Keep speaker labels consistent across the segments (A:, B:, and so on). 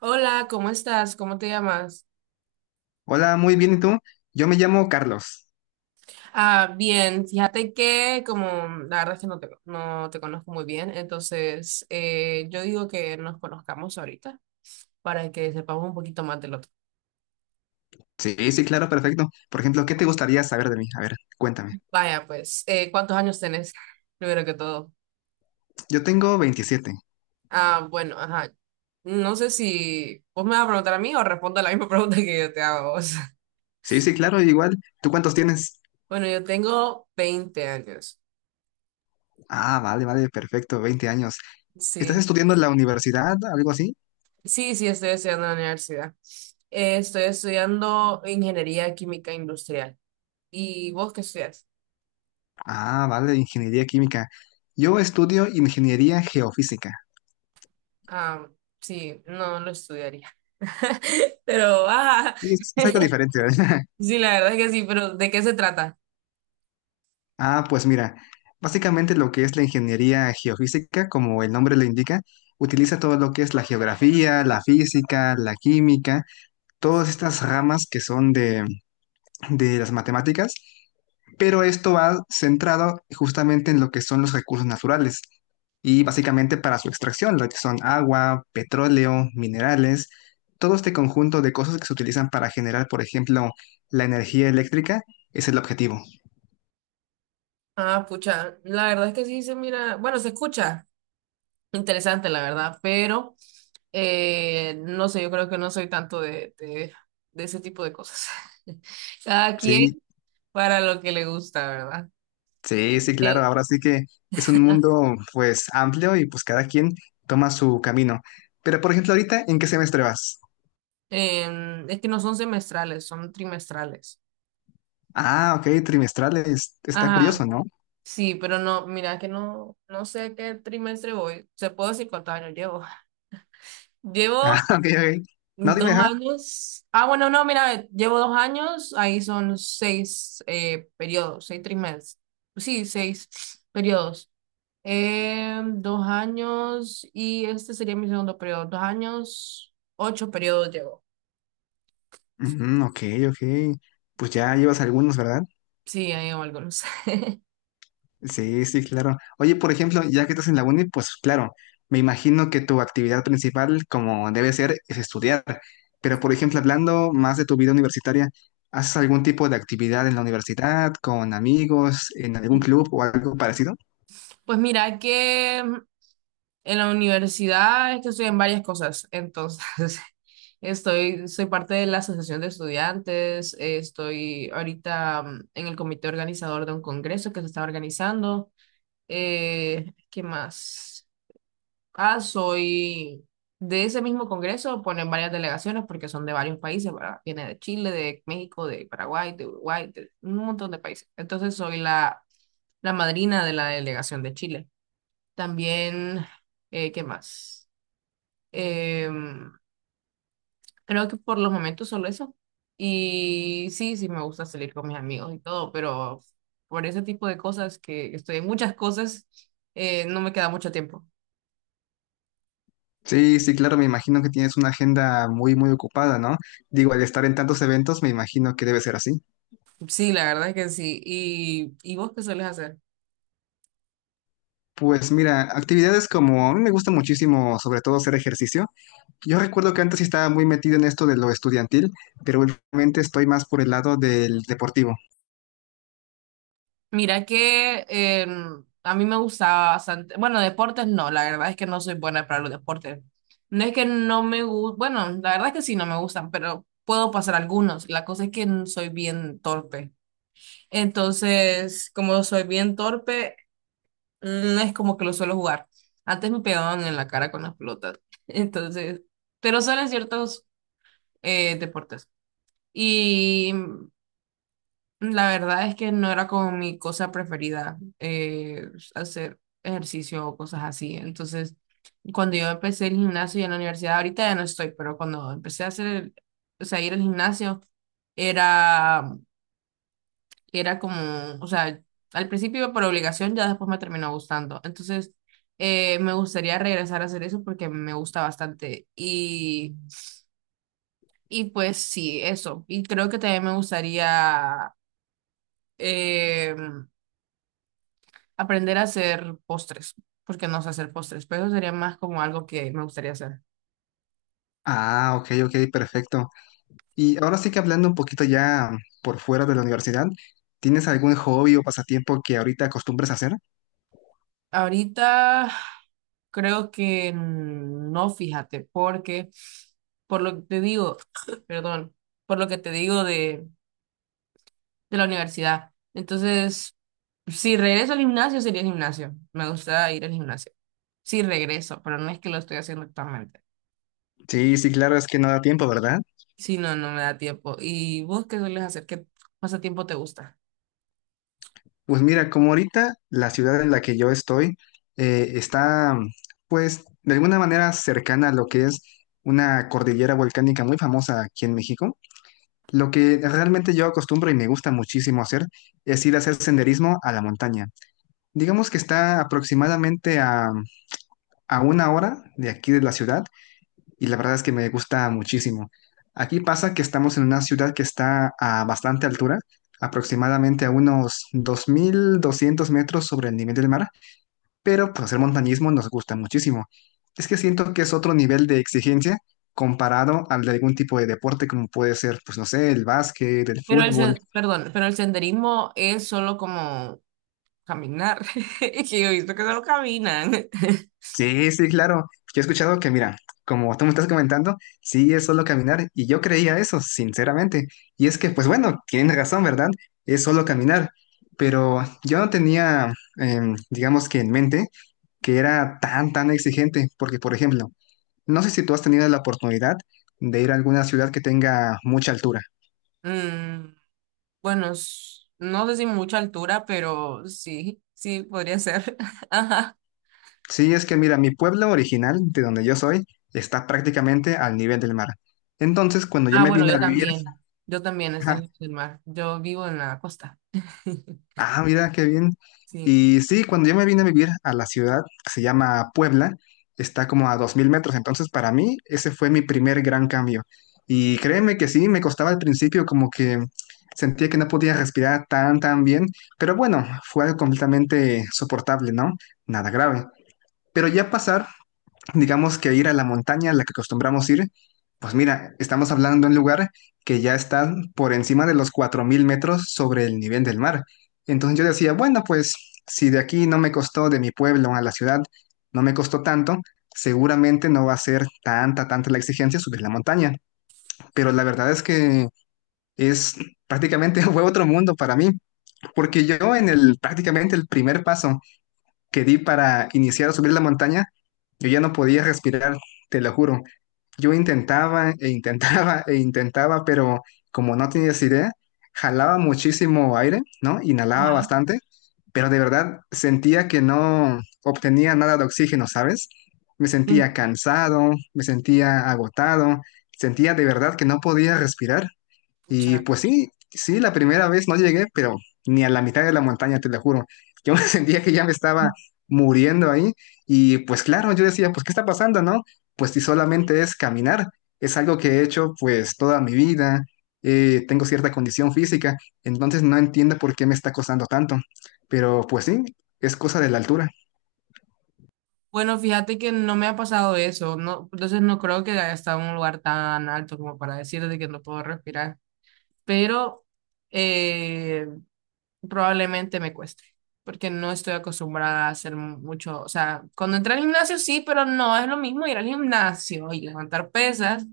A: Hola, ¿cómo estás? ¿Cómo te llamas?
B: Hola, muy bien, ¿y tú? Yo me llamo Carlos.
A: Ah, bien, fíjate que como la verdad es que no te conozco muy bien, entonces yo digo que nos conozcamos ahorita para que sepamos un poquito más del otro.
B: Sí, sí, claro, perfecto. Por ejemplo, ¿qué te gustaría saber de mí? A ver, cuéntame.
A: Vaya, pues, ¿cuántos años tenés? Primero que todo.
B: Yo tengo 27.
A: Ah, bueno, ajá. No sé si vos me vas a preguntar a mí o respondo a la misma pregunta que yo te hago a vos.
B: Sí, sí, claro, igual. ¿Tú cuántos tienes?
A: Bueno, yo tengo 20 años.
B: Ah, vale, vale, perfecto, 20 años. ¿Estás
A: Sí.
B: estudiando en la universidad, algo así?
A: Sí, sí, estoy estudiando en la universidad. Estoy estudiando ingeniería química industrial. ¿Y vos qué estudias?
B: Ah, vale, ingeniería química. Yo estudio ingeniería geofísica.
A: Ah, sí, no lo estudiaría. Pero, ah,
B: Sí, es algo diferente, ¿verdad?
A: sí, la verdad es que sí, pero ¿de qué se trata?
B: Ah, pues mira, básicamente lo que es la ingeniería geofísica, como el nombre lo indica, utiliza todo lo que es la geografía, la física, la química, todas estas ramas que son de las matemáticas, pero esto va centrado justamente en lo que son los recursos naturales y básicamente para su extracción, lo que son agua, petróleo, minerales, todo este conjunto de cosas que se utilizan para generar, por ejemplo, la energía eléctrica, es el objetivo.
A: Ah, pucha, la verdad es que sí se mira, bueno, se escucha interesante, la verdad, pero no sé, yo creo que no soy tanto de ese tipo de cosas. Cada
B: Sí,
A: quien para lo que le gusta, ¿verdad?
B: sí, sí, claro,
A: Eh,
B: ahora sí que es un mundo pues amplio y pues cada quien toma su camino. Pero por ejemplo, ahorita, ¿en qué semestre vas?
A: es que no son semestrales, son trimestrales.
B: Ah, ok, trimestrales. Está curioso,
A: Ajá,
B: ¿no?
A: sí, pero no, mira que no, no sé qué trimestre voy. Se puedo decir cuántos años llevo.
B: Ah,
A: Llevo
B: ok, ok. No, dime,
A: dos
B: ajá.
A: años. Ah, bueno, no, mira, llevo 2 años. Ahí son 6 periodos, 6 trimestres. Sí, 6 periodos. Dos años y este sería mi segundo periodo. 2 años, 8 periodos llevo.
B: Ujú, ok, ok. Pues ya llevas algunos, ¿verdad?
A: Sí, ahí llevo algunos.
B: Sí, sí, claro. Oye, por ejemplo, ya que estás en la uni, pues claro, me imagino que tu actividad principal, como debe ser, es estudiar. Pero, por ejemplo, hablando más de tu vida universitaria, ¿haces algún tipo de actividad en la universidad, con amigos, en algún club o algo parecido?
A: Pues mira que en la universidad es que estoy en varias cosas, entonces soy parte de la Asociación de Estudiantes, estoy ahorita en el comité organizador de un congreso que se está organizando. ¿Qué más? Ah, soy de ese mismo congreso, ponen varias delegaciones porque son de varios países, ¿verdad? Viene de Chile, de México, de Paraguay, de Uruguay, de un montón de países. Entonces soy la madrina de la delegación de Chile. También, ¿qué más? Em, creo que por los momentos solo eso. Y sí, sí me gusta salir con mis amigos y todo, pero por ese tipo de cosas que estoy en muchas cosas, no me queda mucho tiempo.
B: Sí, sí, claro, me imagino que tienes una agenda muy, muy ocupada, ¿no? Digo, al estar en tantos eventos, me imagino que debe ser así.
A: Sí, la verdad es que sí. ¿Y vos qué sueles hacer?
B: Pues mira, actividades como, a mí me gusta muchísimo, sobre todo hacer ejercicio. Yo recuerdo que antes sí estaba muy metido en esto de lo estudiantil, pero últimamente estoy más por el lado del deportivo.
A: Mira que a mí me gustaba bastante, bueno, deportes no, la verdad es que no soy buena para los deportes. No es que no me gusta, bueno, la verdad es que sí no me gustan, pero puedo pasar algunos. La cosa es que soy bien torpe. Entonces, como soy bien torpe, no es como que lo suelo jugar. Antes me pegaban en la cara con las pelotas. Entonces, pero solo en ciertos deportes. Y la verdad es que no era como mi cosa preferida hacer ejercicio o cosas así. Entonces, cuando yo empecé el gimnasio y en la universidad, ahorita ya no estoy, pero cuando empecé a hacer o sea, ir al gimnasio, era era como, o sea, al principio iba por obligación, ya después me terminó gustando. Entonces, me gustaría regresar a hacer eso porque me gusta bastante. Y pues sí, eso. Y creo que también me gustaría eh, aprender a hacer postres, porque no sé hacer postres, pero eso sería más como algo que me gustaría hacer.
B: Ah, ok, ok, perfecto. Y ahora sí que hablando un poquito ya por fuera de la universidad, ¿tienes algún hobby o pasatiempo que ahorita acostumbres a hacer?
A: Ahorita creo que no, fíjate, porque por lo que te digo, perdón, por lo que te digo de la universidad. Entonces, si regreso al gimnasio, sería gimnasio. Me gusta ir al gimnasio. Si regreso, pero no es que lo estoy haciendo actualmente.
B: Sí, sí, claro, es que no da tiempo, ¿verdad?
A: Si no, no me da tiempo. ¿Y vos qué sueles hacer? ¿Qué pasatiempo te gusta?
B: Pues mira, como ahorita la ciudad en la que yo estoy está, pues, de alguna manera cercana a lo que es una cordillera volcánica muy famosa aquí en México, lo que realmente yo acostumbro y me gusta muchísimo hacer es ir a hacer senderismo a la montaña. Digamos que está aproximadamente a una hora de aquí de la ciudad y la verdad es que me gusta muchísimo. Aquí pasa que estamos en una ciudad que está a bastante altura, aproximadamente a unos 2200 metros sobre el nivel del mar, pero pues hacer montañismo nos gusta muchísimo. Es que siento que es otro nivel de exigencia comparado al de algún tipo de deporte como puede ser, pues no sé, el básquet, el
A: Pero
B: fútbol.
A: perdón, pero el senderismo es solo como caminar. Es que yo he visto que solo caminan.
B: Sí, sí, claro. Yo he escuchado que, mira, como tú me estás comentando, sí es solo caminar y yo creía eso, sinceramente. Y es que, pues bueno, tienes razón, ¿verdad? Es solo caminar. Pero yo no tenía, digamos que en mente, que era tan, tan exigente, porque, por ejemplo, no sé si tú has tenido la oportunidad de ir a alguna ciudad que tenga mucha altura.
A: Mm, bueno, no sé si mucha altura, pero sí, sí, podría ser. Ajá.
B: Sí, es que, mira, mi pueblo original, de donde yo soy, está prácticamente al nivel del mar. Entonces, cuando yo
A: Ah,
B: me
A: bueno,
B: vine a
A: yo
B: vivir,
A: también. Yo también, está
B: ajá.
A: en el mar. Yo vivo en la costa.
B: Ah, mira, qué bien.
A: Sí.
B: Y sí, cuando yo me vine a vivir a la ciudad, que se llama Puebla, está como a 2000 metros, entonces para mí ese fue mi primer gran cambio. Y créeme que sí, me costaba al principio como que sentía que no podía respirar tan, tan bien, pero bueno, fue algo completamente soportable, ¿no? Nada grave. Pero ya pasar, digamos que ir a la montaña a la que acostumbramos ir, pues mira, estamos hablando de un lugar que ya está por encima de los 4000 metros sobre el nivel del mar. Entonces yo decía, bueno, pues si de aquí no me costó de mi pueblo a la ciudad, no me costó tanto, seguramente no va a ser tanta, tanta la exigencia subir la montaña. Pero la verdad es que es prácticamente fue otro mundo para mí, porque yo en el prácticamente el primer paso que di para iniciar a subir la montaña, yo ya no podía respirar, te lo juro. Yo intentaba e intentaba e intentaba, pero como no tenías idea, jalaba muchísimo aire, ¿no? Inhalaba
A: Ajá.
B: bastante, pero de verdad sentía que no obtenía nada de oxígeno, ¿sabes? Me sentía
A: Mm.
B: cansado, me sentía agotado, sentía de verdad que no podía respirar. Y
A: Pucha.
B: pues sí, sí, la primera vez no llegué, pero ni a la mitad de la montaña, te lo juro. Yo me sentía que ya me estaba muriendo ahí. Y pues claro, yo decía, pues ¿qué está pasando, no? Pues si solamente es caminar, es algo que he hecho pues toda mi vida, tengo cierta condición física, entonces no entiendo por qué me está costando tanto. Pero pues sí, es cosa de la altura.
A: Bueno, fíjate que no me ha pasado eso, no, entonces no creo que haya estado en un lugar tan alto como para decir de que no puedo respirar, pero eh, probablemente me cueste, porque no estoy acostumbrada a hacer mucho, o sea, cuando entré al gimnasio sí, pero no es lo mismo ir al gimnasio y levantar pesas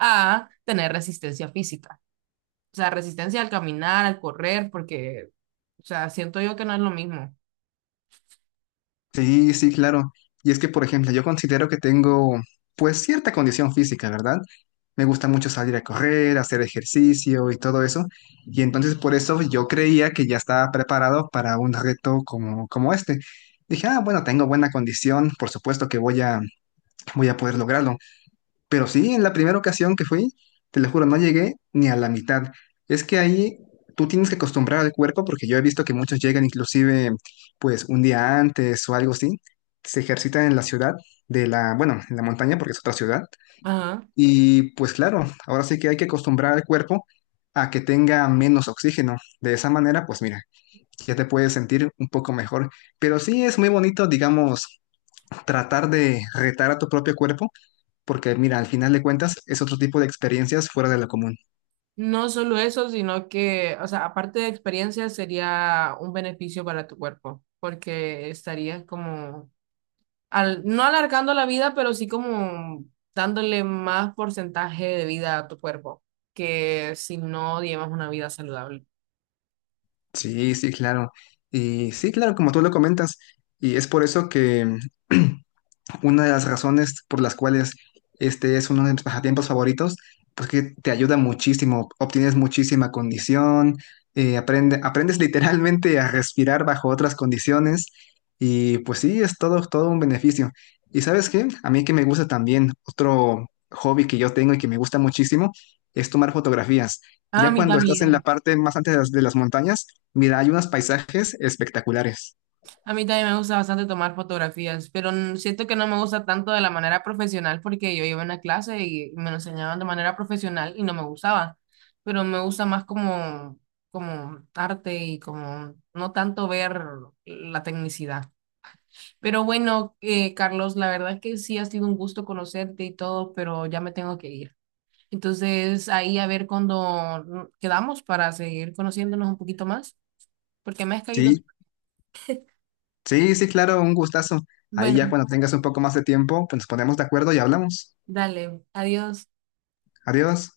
A: a tener resistencia física. O sea, resistencia al caminar, al correr, porque, o sea, siento yo que no es lo mismo.
B: Sí, sí, claro. Y es que, por ejemplo, yo considero que tengo, pues, cierta condición física, ¿verdad? Me gusta mucho salir a correr, hacer ejercicio y todo eso. Y entonces por eso yo creía que ya estaba preparado para un reto como este. Dije, ah, bueno, tengo buena condición, por supuesto que voy a poder lograrlo. Pero sí, en la primera ocasión que fui, te lo juro, no llegué ni a la mitad. Es que ahí tú tienes que acostumbrar al cuerpo, porque yo he visto que muchos llegan inclusive pues un día antes o algo así, se ejercitan en la ciudad de la, bueno, en la montaña porque es otra ciudad.
A: Ajá.
B: Y pues claro, ahora sí que hay que acostumbrar al cuerpo a que tenga menos oxígeno. De esa manera, pues mira, ya te puedes sentir un poco mejor. Pero sí es muy bonito, digamos, tratar de retar a tu propio cuerpo porque mira, al final de cuentas es otro tipo de experiencias fuera de lo común.
A: No solo eso, sino que, o sea, aparte de experiencia, sería un beneficio para tu cuerpo, porque estarías como, no alargando la vida, pero sí como dándole más porcentaje de vida a tu cuerpo, que si no llevas una vida saludable.
B: Sí, sí, claro. Y sí, claro, como tú lo comentas. Y es por eso que una de las razones por las cuales este es uno de mis pasatiempos favoritos, pues que te ayuda muchísimo, obtienes muchísima condición, aprendes literalmente a respirar bajo otras condiciones y pues sí, es todo un beneficio. ¿Y sabes qué? A mí que me gusta también, otro hobby que yo tengo y que me gusta muchísimo es tomar fotografías.
A: Ah, a
B: Ya
A: mí
B: cuando estás en la
A: también.
B: parte más antes de las montañas, mira, hay unos paisajes espectaculares.
A: A mí también me gusta bastante tomar fotografías, pero siento que no me gusta tanto de la manera profesional porque yo iba a una clase y me lo enseñaban de manera profesional y no me gustaba, pero me gusta más como arte y como no tanto ver la tecnicidad. Pero bueno, Carlos, la verdad es que sí ha sido un gusto conocerte y todo, pero ya me tengo que ir. Entonces ahí a ver cuando quedamos para seguir conociéndonos un poquito más, porque me has caído.
B: Sí. Sí, sí, claro, un gustazo. Ahí ya
A: Bueno,
B: cuando tengas un poco más de tiempo, pues nos ponemos de acuerdo y hablamos.
A: dale, adiós.
B: Adiós.